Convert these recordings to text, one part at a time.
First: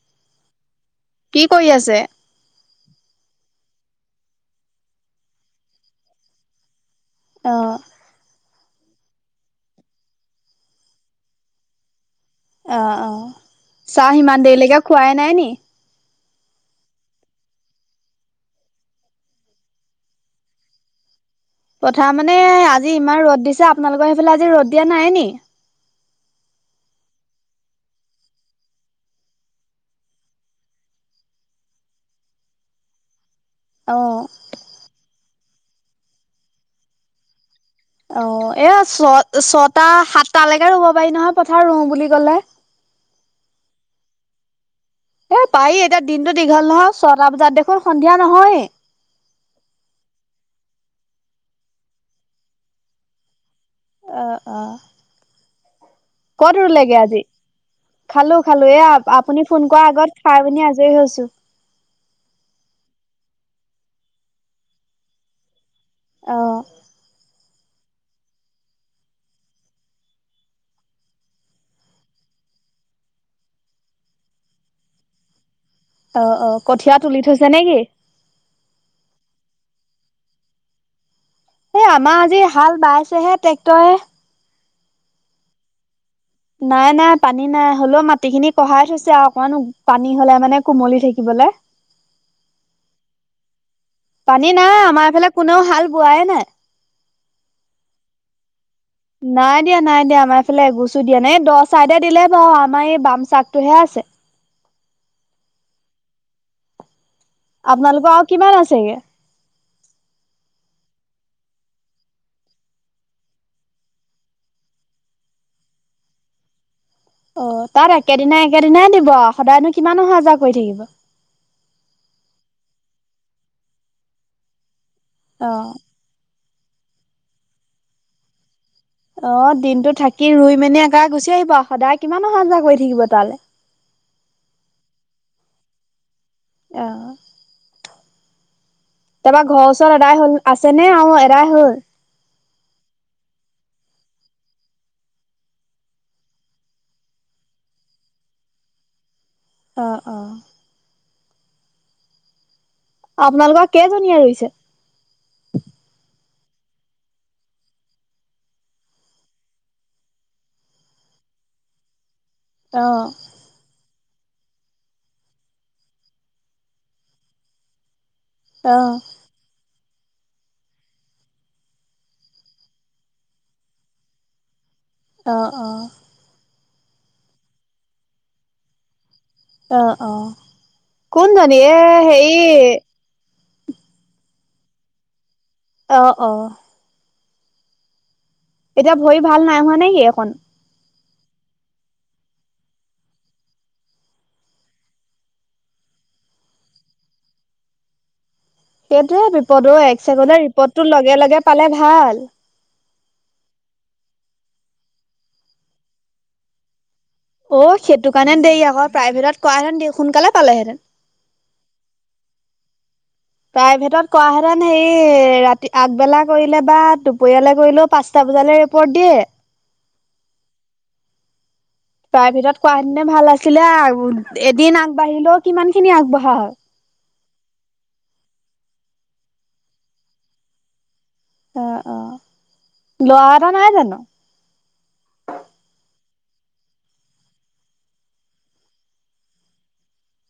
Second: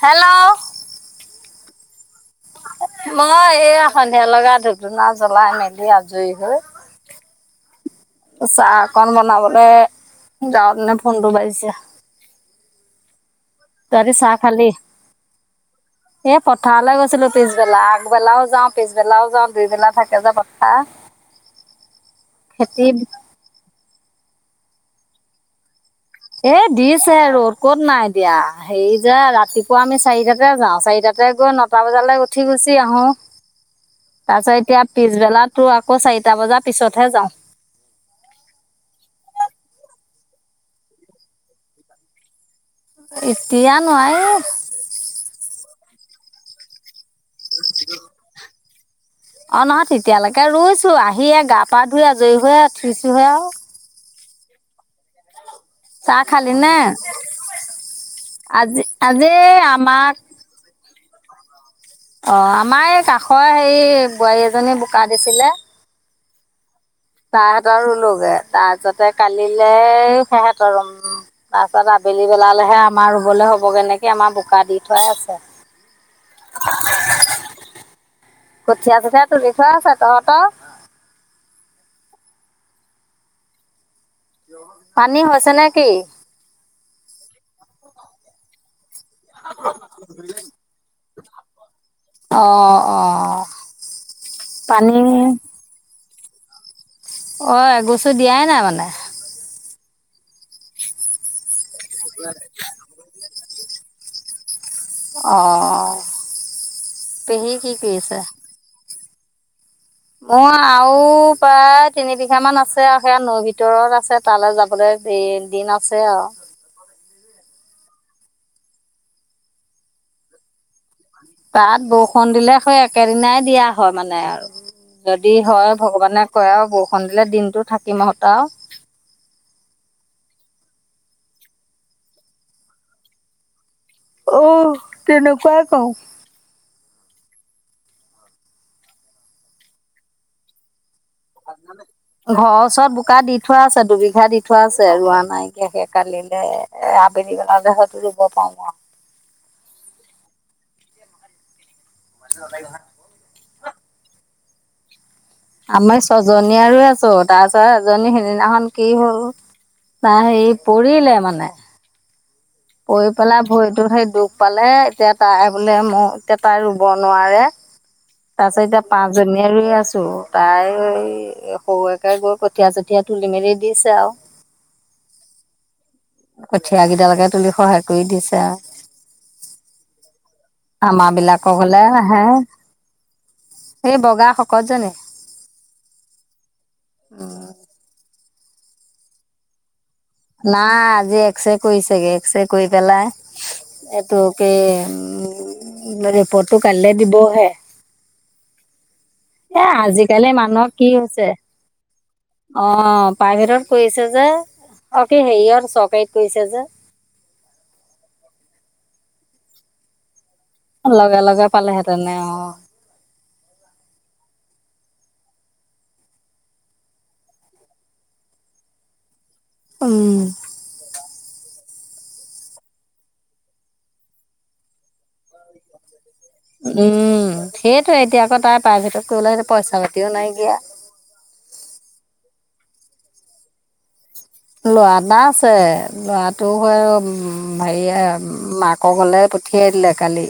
Hello, কি কৰি আছে? মই এই সন্ধিয়া লগা ধূপ-ধুনা জ্বলাই মেলি আজৰি হৈ। অ, চাহ অকন বনাবলৈ যাওঁ, তেনেতে ফোনটো বাজিছে। অ অ, তহঁতি চাহ ইমান খালি দেৰিলৈকে খুৱাই নাই নি? এই পথাৰলৈ গৈছিলোঁ পিছবেলা। আগবেলাও যাওঁ, পিছবেলাও যাওঁ। দুইবেলা থাকে যে পথাৰ। পথাৰ মানে, খেতি আজি ইমান ৰ'দ দিছে। আপোনালোকৰ সেইফালে আজি ৰ'দ দিয়া নাই নি? এ দিছে ৰ'দ ক'ত নাই দিয়া। হেৰি যে, ৰাতিপুৱা আমি চাৰিটাতে যাওঁ, চাৰিটাতে তাতে গৈ নটা বজালে উঠি গুচি আহোঁ। অ, তাৰপিছত এতিয়া পিছবেলা তো আকৌ চাৰিটা বজাৰ পিছতহে যাওঁ। অ, এয়া ছ-ছটা, সাতটালৈকে ৰুব পাৰি নহয় পথাৰ ৰুওঁ বুলি কলে। এতিয়া নোৱাৰে। এ, পাৰি। এতিয়া দিনতটো দীঘল নহয়, ছটা বজাত দেখোন সন্ধিয়া নহয় এই। অ, নহয় তেতিয়ালৈকে ৰুইছো। আহি এই গা-পা ধুই আজৰি হৈ উঠিছোঁহে আৰু। অ অ, চাহ ক'ত খালি নে ৰুলেগে আজি? খালোঁ, খালোঁ। আজি এয়া আজি আপুনি ফোন কৰা আমাক আগত খাই পিনে আজৰি হৈছোঁ। অ, আমাৰ এই কাষৰ হেৰি বোৱাৰী এজনী বোকা দিছিলে। অঁ, তাহাতৰ ৰুলোগে। তাৰপিছতে কালিলে সেহতৰ ৰুম তাৰপিছত আবেলি বেলালেহে আমাৰ ৰুবলৈ হ'বগে নেকি, আমাৰ বোকা দি থোৱাই আছে। অ অ, কঠীয়া তুলি থৈছে নে কি? কঠীয়া-চঠিয়া তুলি থোৱা আছে। তহঁতৰ? এ আমাৰ আজি হাল বাইছেহে ট্ৰেক্টৰে। পানী হৈছে নে কি? নাই, নাই, পানী নাই। হ'লেও মাটি খিনি কঢ়াই থৈছে আৰু। কিয়নো পানী হ'লে মানে কুমলি থাকিবলে। অঁ অঁ, পানী নাই। আমাৰ এইফালে কোনেও হাল বোৱাই নাই। অ, এগচো দিয়াই নাই মানে। নাই দিয়া, নাই দিয়া। আমাৰ এইফালে এগোচো দিয়া নাই। এই দ' চাইদে দিলে বাৰু, আমাৰ এই বামচা টোহে আছে। অঁহ। আপোনালোকৰ আৰু কিমান আছেগে? মোৰ আৰু প্ৰায় তিনি বিঘা মান আছে আৰু। সেয়া নৈ ভিতৰত আছে। তালৈ যাবলৈ দি-দিন আছে আৰু। অ, তাত একেদিনাই একেদিনাই দিব আৰু সদায়নো কিমান অহা-যোৱা কৰি থাকিব। তাত বৰষুণ দিলে সেই একেদিনাই দিয়া হয় মানে আৰু। যদি অ হয়, ভগৱানে কয় আৰু বৰষুণ দিলে দিনটো থাকিম আৰু। অ, দিনতো থাকি ৰুই-মেলি এনকা গুচি আহিব আৰু। সদায় কিমান অহা-যোৱা কৰি থাকিব তালে। অহ, তেনেকুৱাই কৰোঁ। অঁহ। তাৰপৰা ঘৰৰ ওচৰত এদাই হ'ল, আছে নে আৰু এদাই হ'ল? ঘৰৰ ওচৰত বোকা দি থোৱা আছে দুবিঘা দি থোৱা আছে ৰোৱা নাই, কিয় সে কালিলে- এ আবেলি বেলাতে হয়তো ৰুব পাওঁ আৰু। অঁহ, অঁহ। [unintelligible] আপোনালোকৰ কেইজনীয়ে ৰুইছে? আমাৰ ছয়জনী ৰুই আছো, তাৰপিছত এজনী সিদিনাখন কি হ'ল! তাই হেৰি পৰিলে মানে, - অ পৰি পেলাই ভৰিটোত সেই দুখ পালে। এতিয়া তাই বোলে ম এতিয়া তাই ৰুব নোৱাৰে। তাৰ পাছত অ', এতিয়া পাঁচ- জনীয়ে ৰুই আছো। তাই সৰু একে গৈ কঠীয়া- চঠীয়া তুলি মেলি দিছে আৰু। অহ, অহ। কঠিয়া কেইডালকে তুলি সহায় কৰি দিছে আৰু। অ', অ', আমাৰ বিলাকৰ কোনজনী এ হ'লে আহে। হেৰি সেই বগা শকত জনি? অঁহ -অঁহ। উম। এতিয়া ভৰি ভাল নাই হোৱা নাই নেকি এখন? নাই আজি এক্স ৰে কৰিছেগে, এক্স ৰে কৰি পেলাই- এইটো কি! উম, ৰিপৰ্টটো কাইলে দিবহে। সেইটোৱে এ বিপদ! অঁ, এক আজিকালি চেকেতে ৰিপদতো লগে লগে পালে ভাল। অঁ, প্ৰাইভেটত কৰিছে যে। অঁ, কি! হেৰিত চৰকাৰীত কৈৰিছে যে। অঁ, সেইটো কাৰণে দেই আকৌ। প্ৰাইভেটত কৰা হেঁতেন সোনকালে পালেহেঁতেন। লগে লগে পালেহেঁতেনে অঁহ। প্ৰাইভেটত কৰা হেঁতেন হেৰি ৰাতি -আগবেলা কৰিলে বা দুপৰয়ালৈ কৰিলেও পাঁচ- টা বজাৰলে ৰিপৰ্ট দিয়ে? উমঁ। [unintelligible] প্ৰাইভেটত কৰাহেতিনে ভাল আছিলে আৰু, এদিন আগবাঢ়িলেও কিমান খিনি আগবঢ়া হয়! উম, সেইটোৱে এতিয়া আকৌ তাই প্ৰাইভেটত কৰিবলে পইচা পাতিও নাইকিয়া। অঁ -অঁ, ল'ৰা এটা নাই জানো? ল'ৰা এটা আছে, ল'ৰাটো হয় আৰু হেৰি মাক- মাকৰ ঘৰলে পঠিয়াই দিলে কালি,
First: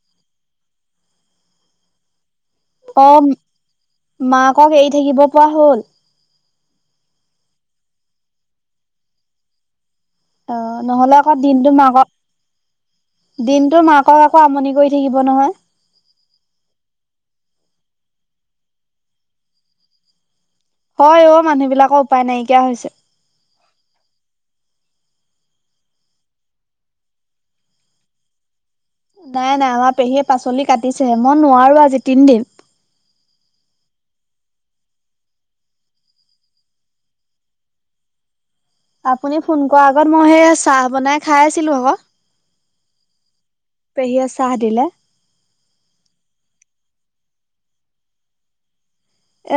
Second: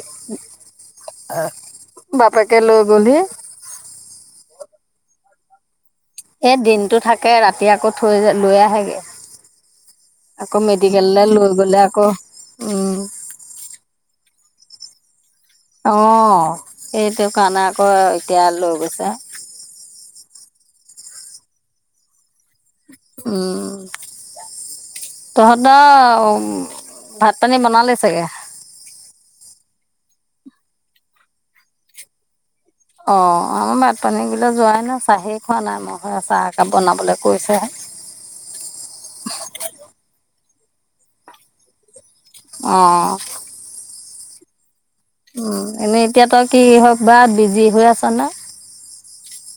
বাপেকে লৈ অ', গ'লহি। মাকক এৰি থাকিব পৰা হ'ল? এ দিনতটো থাকে ৰাতি আকৌ থৈ -লৈ আহেগে। আকৌ অহ, নহ'লে আকৌ দিনটো মাকৰ - উমঁ। দিনতটো মাকক আকৌ আমনি কৰি থাকিব নহয়। অঁহ, সেইটো কাৰণে আকৌ এতিয়া লৈ গৈছে। হয় অঁ, মানুহ বিলাকৰ উপায় নাইকিয়া হৈছে। উম। তহঁতৰ ভাত -পানী বনালে চাগে। নাই -নাই, আমাৰ পেহীয়ে পাচলি কাটিছেহে, মই নোৱাৰো আজি তিনদিন। অঁ, আমাৰ ভাত -পানী বিলাক যোৱাই নাই, চাহেই খোৱা নাই। মই সেই চাহ একাপ বনাবলৈ কৈছেহে। আপুনি ফোন কৰা আগত মই সেই চাহ বনাই খাই আছিলো আকৌ। অঁ পেহীয়ে চাহ দিলে। উম এনেই এতিয়া তই কি হওঁক বা বিজি হৈ আছ নে?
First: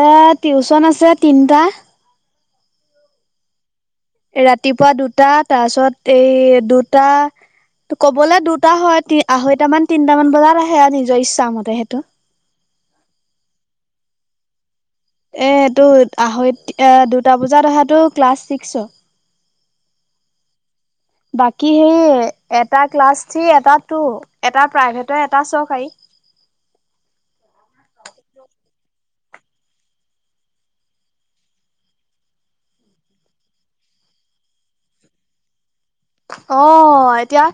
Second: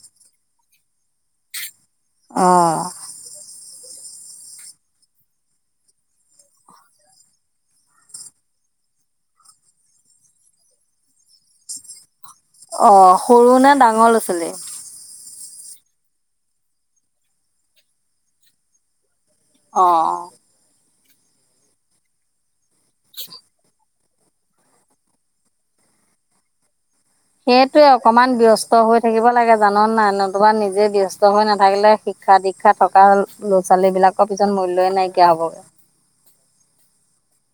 এ টিউচন আছে তিনটা। অ' ৰাতিপুৱা দুটা তাৰ পিছত এই দুটা। ত ক'বলৈ দুটা হয় আঢ়ৈটামান তিনটামান বজাত আহে আৰু নিজৰ ইচ্ছা মতে সেইটো। অঁ সৰু নে ডাঙৰ ল'ৰা ছোৱালী? এ এইটো আঢ়ৈ এ দুটা বজাত অহাতটো ক্লাছ ছিক্সৰ। অঁ অঁ। বাকী সেই এটা ক্লাছ থি এটাত টো এটা প্ৰাইভেটৰ এটা চৰকাৰী। সেইটোৱে অকমান ব্যস্ত হৈ থাকিব লাগে জান নাই নতুবা নিজে ব্যস্ত হৈ নাথাকিলে। শিক্ষা দীক্ষা থকা ল'ৰা ছোৱালী বিলাকৰ পিছত মূল্যয়ই নাইকিয়া হবগৈ। অঁ এতিয়া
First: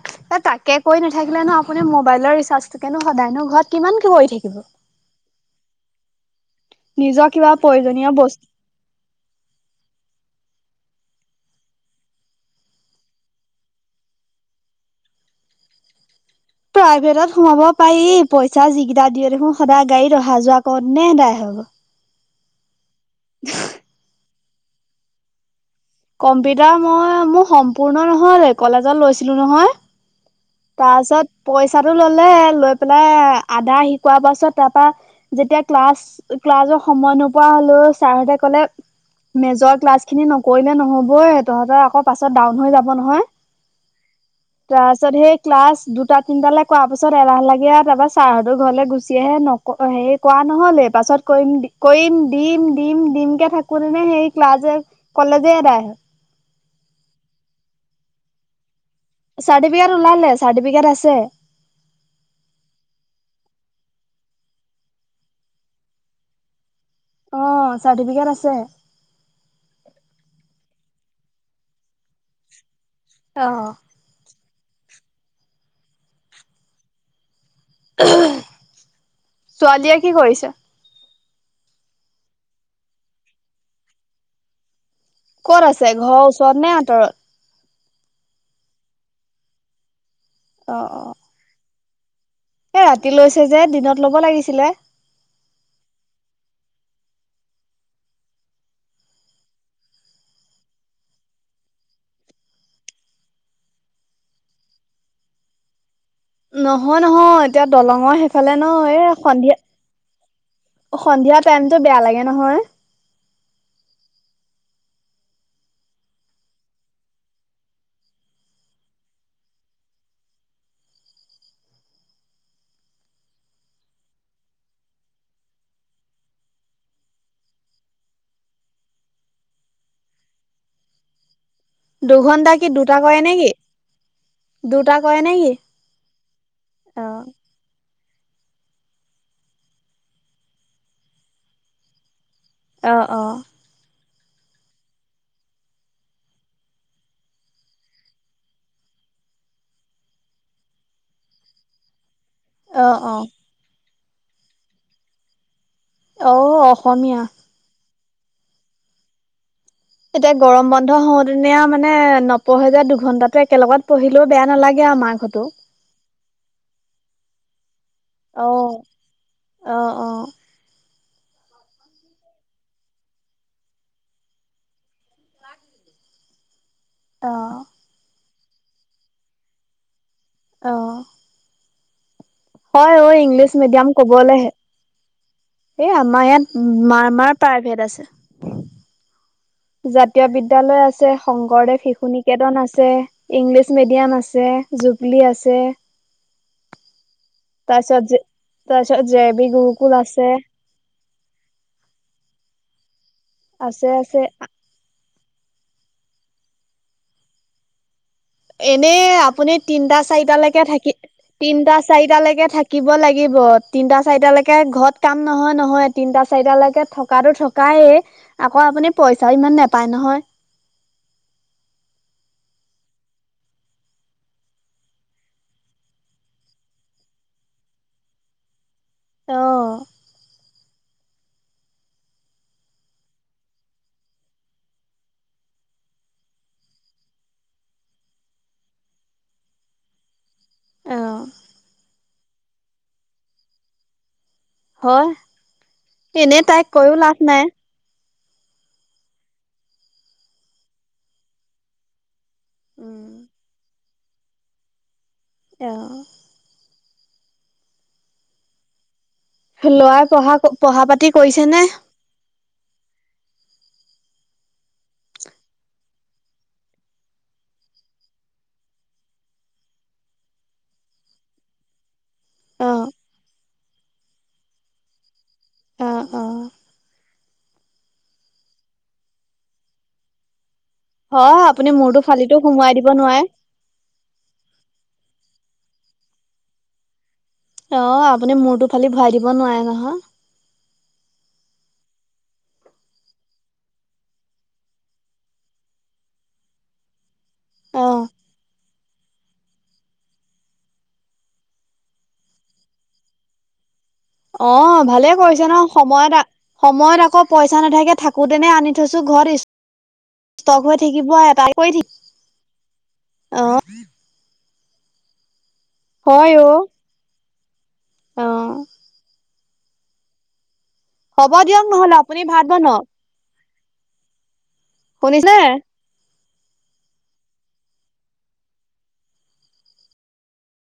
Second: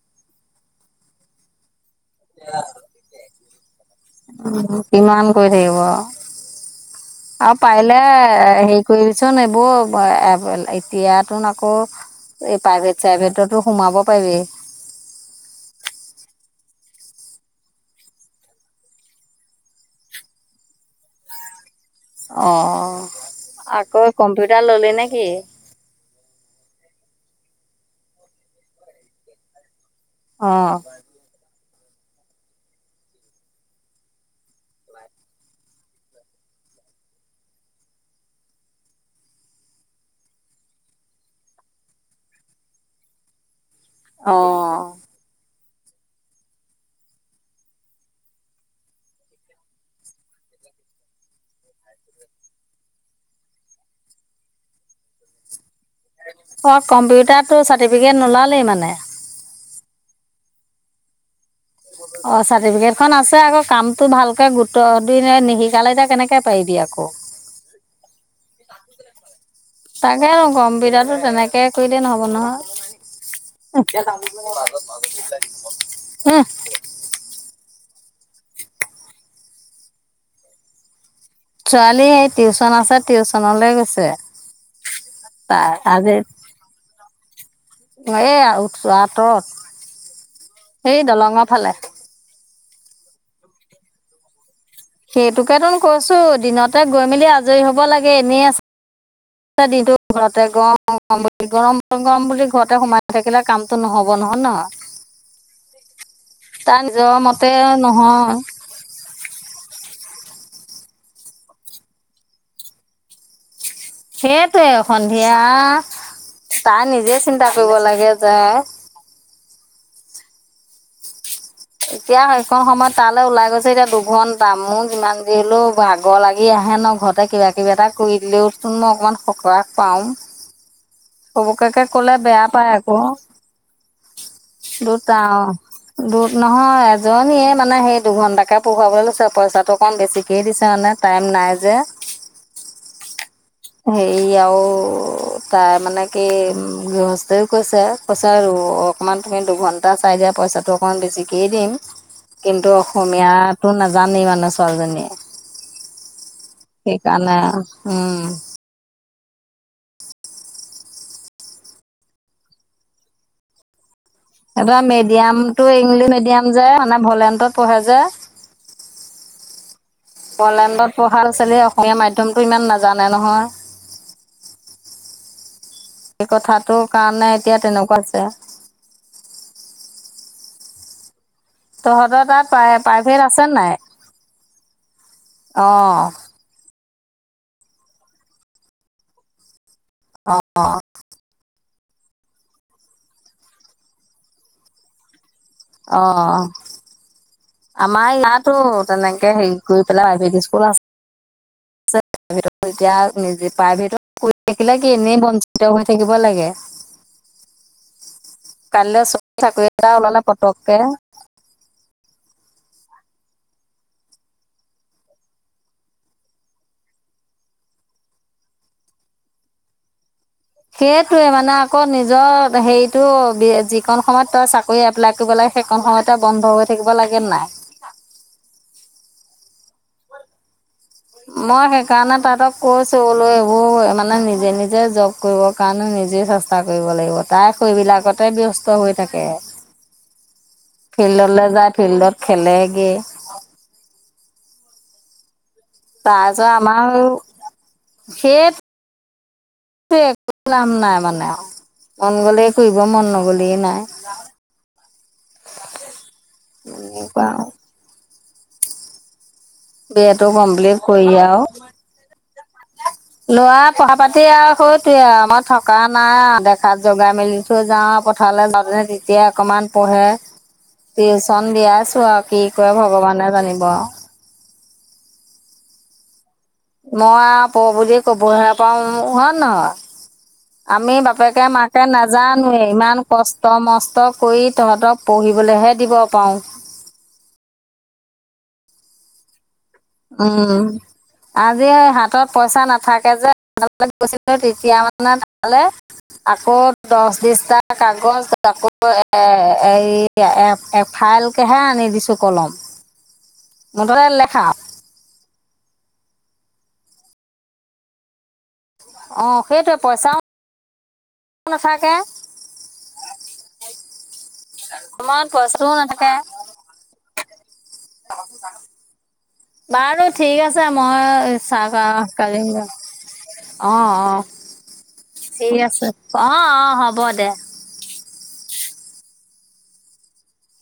তাকে কৈ নাথাকিলে ন আপুনি মোবাইলৰ ৰিচাৰ্জটোকেনো সদায়নো ঘৰত কিমান কি কৰি থাকিব। কিমান কৰি থাকিব নিজৰ কিবা আৰু পাৰিলে প্ৰয়োজনীয় বস্তু হেৰি কৰিবিচোন এইবোৰ এতিয়াতো নকৰ' এই প্ৰাইভেট চাইভেটতো সোমাব পাৰিবি। প্ৰাইভেটত সোমাব পাৰি পইচা যিকেইটা দিয়ে দেখোন সদায় গাড়ীত অহা যোৱা কৰোতে এদায় হ'ব। অঁ আকৌ কম্পিউটাৰ ললি নেকি? কম্পিউটাৰ মই মোৰ সম্পূৰ্ণ নহ'লে কলেজত লৈছিলো নহয়। অঁ তাৰ পিছত পইচাটো ল'লে লৈ পেলাই আধা শিকোৱাৰ পাছত তাৰ পৰা। যেতিয়া ক্লাছ ক্লাছৰ সময় নোপোৱা হ'লো ছাৰ হতে ক'লে মেজৰ ক্লাছ খিনি ন কৰিলে নহ'ব‌ই তহঁতৰ আকৌ পাছত ডাউন হৈ যাব নহয় অঁ তাৰপাছত সেই ক্লাছ দুটা তিনিটালৈ কৰা পাছত এলাহ লাগে তাৰপা চাৰহতো ঘৰলৈ গুচি আহে ন হেৰি কৰা নহ'লে পাছত কৰিম কৰিম দিম দিম দিমকৈ থাকোঁতেনে সেই ক্লাছ যে কলেজে এদায় হ'ল। অঁ কম্পিউটা তোৰ চাৰ্টিফিকেট নোলালেই মানে? চাৰ্টিফিকেট ওলালে চাৰ্টিফিকেট আছে। [unintelligible] অঁ চাৰ্টিফিকেটখন আছে আকৌ কামটো ভালকৈ গুৰুতৰ দি নিশিকালে এতিয়া কেনেকৈ পাৰিবি আকৌ। অঁ চাৰ্টিফিকেট আছে। তাকেতো কম্পিউটাৰতো তেনেকে কৰিলে নহব নহয়। অঁ [unintelligible] ছোৱালীয়ে কি কৰিছে? ছোৱালী এ টিউচন আছে টিউচনলৈ গৈছে। ক'ত তাই আছে ঘৰৰ ওচৰত নে আঁতৰত? এ উঠ আঁতৰত এই দলঙৰ ফালে। এ ৰাতি লৈছে যে দিনত ল'ব লাগিছিলে। সেইতোকেটো কৈছো দিনতে গৈ মেলি আজৰি হ'ব লাগে এনেই আছে। দিনটো ঘৰতে গৰম গৰম বুলি গৰম গৰম বুলি ঘৰতে সোমাই থাকিলে কামটো নহ'ব নহয় নহ। তাৰ নহয় নিজৰ -নহয়, মতে এতিয়া দলঙৰ নহয় সেইফালে! ন এই সন্ধিয়া, সন্ধিয়া টাইমতটো বেয়া লাগে নহয়। সেইটোৱে সন্ধিয়া তাই নিজে চিন্তা কৰিব লাগে যে! এতিয়া সেইখন সময়ত তালৈ ওলাই গৈছে এতিয়া দুঘণ্টা মোৰ যিমান দেৰিলৈ ভাগৰ লাগি আহে ন। ঘৰতে কিবা কিবি এটা কৰি দিলেওচোন মই অকণমান সকাহ পাওঁ। চবকাকে ক'লে বেয়া দুঘন্টা পায় কি দুটা আকৌ কৰে নেকি? দুটা কৰে নে কি? উম্ নহয় এজনীয়ে মানে সেই দুঘণ্টাকৈ পঢ়োৱাবলৈ লৈছে পইচাটো অকণ বেছিকেই দিছে মানে। টাইম নাই যে। অ অ। হেৰি আৰু তাই মানে কি উ গৃহস্থইও কৈছে। কৈছে আৰু অকণমান তুমি দুঘণ্টা চাই দিয়া, পইচাটো অকণমান বেছিকেই দিম। কিন্তু অ', অ', অসমীয়াটো নাজানেই মানে ছোৱালীজনীয়ে। অ', অসমীয়া। সেইকাৰণে উম। এতিয়া গৰম বন্ধ হলহেঁতেন মানে নপঢ়ে যে দুঘন্টাটো একেলগত। পঢ়িলেও বেয়া। এইবাৰ নালাগে আৰু মাকহঁতো। মিডিয়ামতটো ইংলিছ মিডিয়াম যে, মানে ভলেণ্টত পঢ়ে যে। অ, অ অ বলেণ্ডত পঢ়া ল ছোৱালী এ অসমীয়া মাধ্য়মতটো ইমান নাজানে নহয়। সেই কথাটোৰ কাৰণে এতিয়া অ', তেনেকুৱা আছে। অ তহঁতৰ তাত! প্ৰায় হয় অ প্ৰাইভেট আছে ইংলিছ নাই মিডিয়াম কবলৈহে এ অঁ আমাৰ ইয়াত! মাৰ মাৰ প্ৰাইভেট আছে। জাতীয় অঁ বিদ্যালয় আছে। শংকৰদেৱ শিশু নিকেতন আছে ইংলিছ মিডিয়াম আছে জুবলি আছে। অ অ তাৰপিছত আমাৰ যে ইয়াতো তাৰপিছত জে তেনেকে বি হেৰি কৰি গুৰুকুল পেলাই আছে প্ৰাইভেট স্কুল আছে। এতিয়া নিজে আছে প্ৰাইভেটত। আছে সিবিলাক কি এনেই বঞ্চিত হৈ থাকিব লাগে। এনে কাইলৈ চৰকাৰী আপুনি চাকৰি এটা তিনটা ওলালে চাৰিটালৈকে পতককে থাকি! তিনটা চাৰিটালৈকে থাকিব লাগিব তিনটা চাৰিটালৈকে ঘৰত কাম নহয় নহয়। তিনটা চাৰিটালৈকে থকাতো থকায়ে আকৌ আপুনি পইচাও ইমান নেপায় নহয়। সেইটোৱে মানে আকৌ নিজৰ হেৰিতটো যিকণ সময়ত তই চা! চাকৰি এপ্লাই কৰিব লাগে সেই কণ সময় তে বন্ধ হৈ থাকিব লাগে নে নাই? অ মই সেইকাৰণে তাঁতক কৈছো বোলো এইবোৰ মানে নিজে নিজে যব! কৰিবৰ কাৰণেও নিজে চেষ্টা কৰিব লাগিব তাই আকৌ সৈবিলাকতে ব্যস্ত হৈ থাকে। । [inaudible] ফিল্ডলৈ যায় ফিল্ডত খেলেগে। হয় এনে তাইক কৈও লাভ নাই। সেয়ে! একো কাম নাই মানে মন গলে কৰিব মন নগলে নাই। অ এনেকুৱা আৰু। বি ল'ৰাই এটো পঢ়া কমপ্লিট পঢ়া কৰি পাতি আৰু কৰিছে নে? ল'ৰা পঢ়া পাতি আৰু সৌটোৱে আৰু আমাৰ থকা নাই আৰু দেখাত জগাই মেলি। থৈ যাওঁ আৰু পথাৰলৈ যাওঁতেনে তেতিয়াই অকমান পঢ়ে টিউচন দিয়াইছো আৰু। কি অ কৰে ভগৱানে জানিব আৰু। অ অ। মই আৰু পঢ় বুলি ক'বহে পাৰো হয় নহয়। আমি হয় বাপেকে আপুনি মাকে মূৰটো ফালিটো নেজানোৱেই সোমোৱাই দিব ইমান কচ নোৱাৰে কষ্ট মষ্ট কৰি তহঁতক পঢ়িবলৈহে দিব পাৰোঁ। অ', আপুনি মূৰতো ফালি ভৰাই দিব নোৱাৰে নহয়। উম। আজি এ হাতত পইচা নাথাকে যে [unintelligible] গৈছিলোঁ তেতিয়া মানে তালে আকৌ দছ দিস্তা অ কাগজ আকৌ [unintelligible] এ এই এ এফাইলকেহে আনি দিছো কলম। মুঠতে লে অ', ভালেই কৰিছে ন সময়ত- সময়ত আকৌ পইচা নাথাকে থাকোতেনে আনি থৈছো অঁ ঘৰত সেইটোৱে পইচাও ষ্টক হৈ থাকিব নাথাকে [unintelligible] অ'। সময়ত পইচাটো নেথা হয় অ'। অ বাৰু ঠিক আ ছে হ'ব মই দিয়ক চাহ নহ'লে আপুনি তাহ ভাত বনাওক [unintelligible] অ', অ', শুনিছে ঠিক আছে অ', অ', হ'ব দে।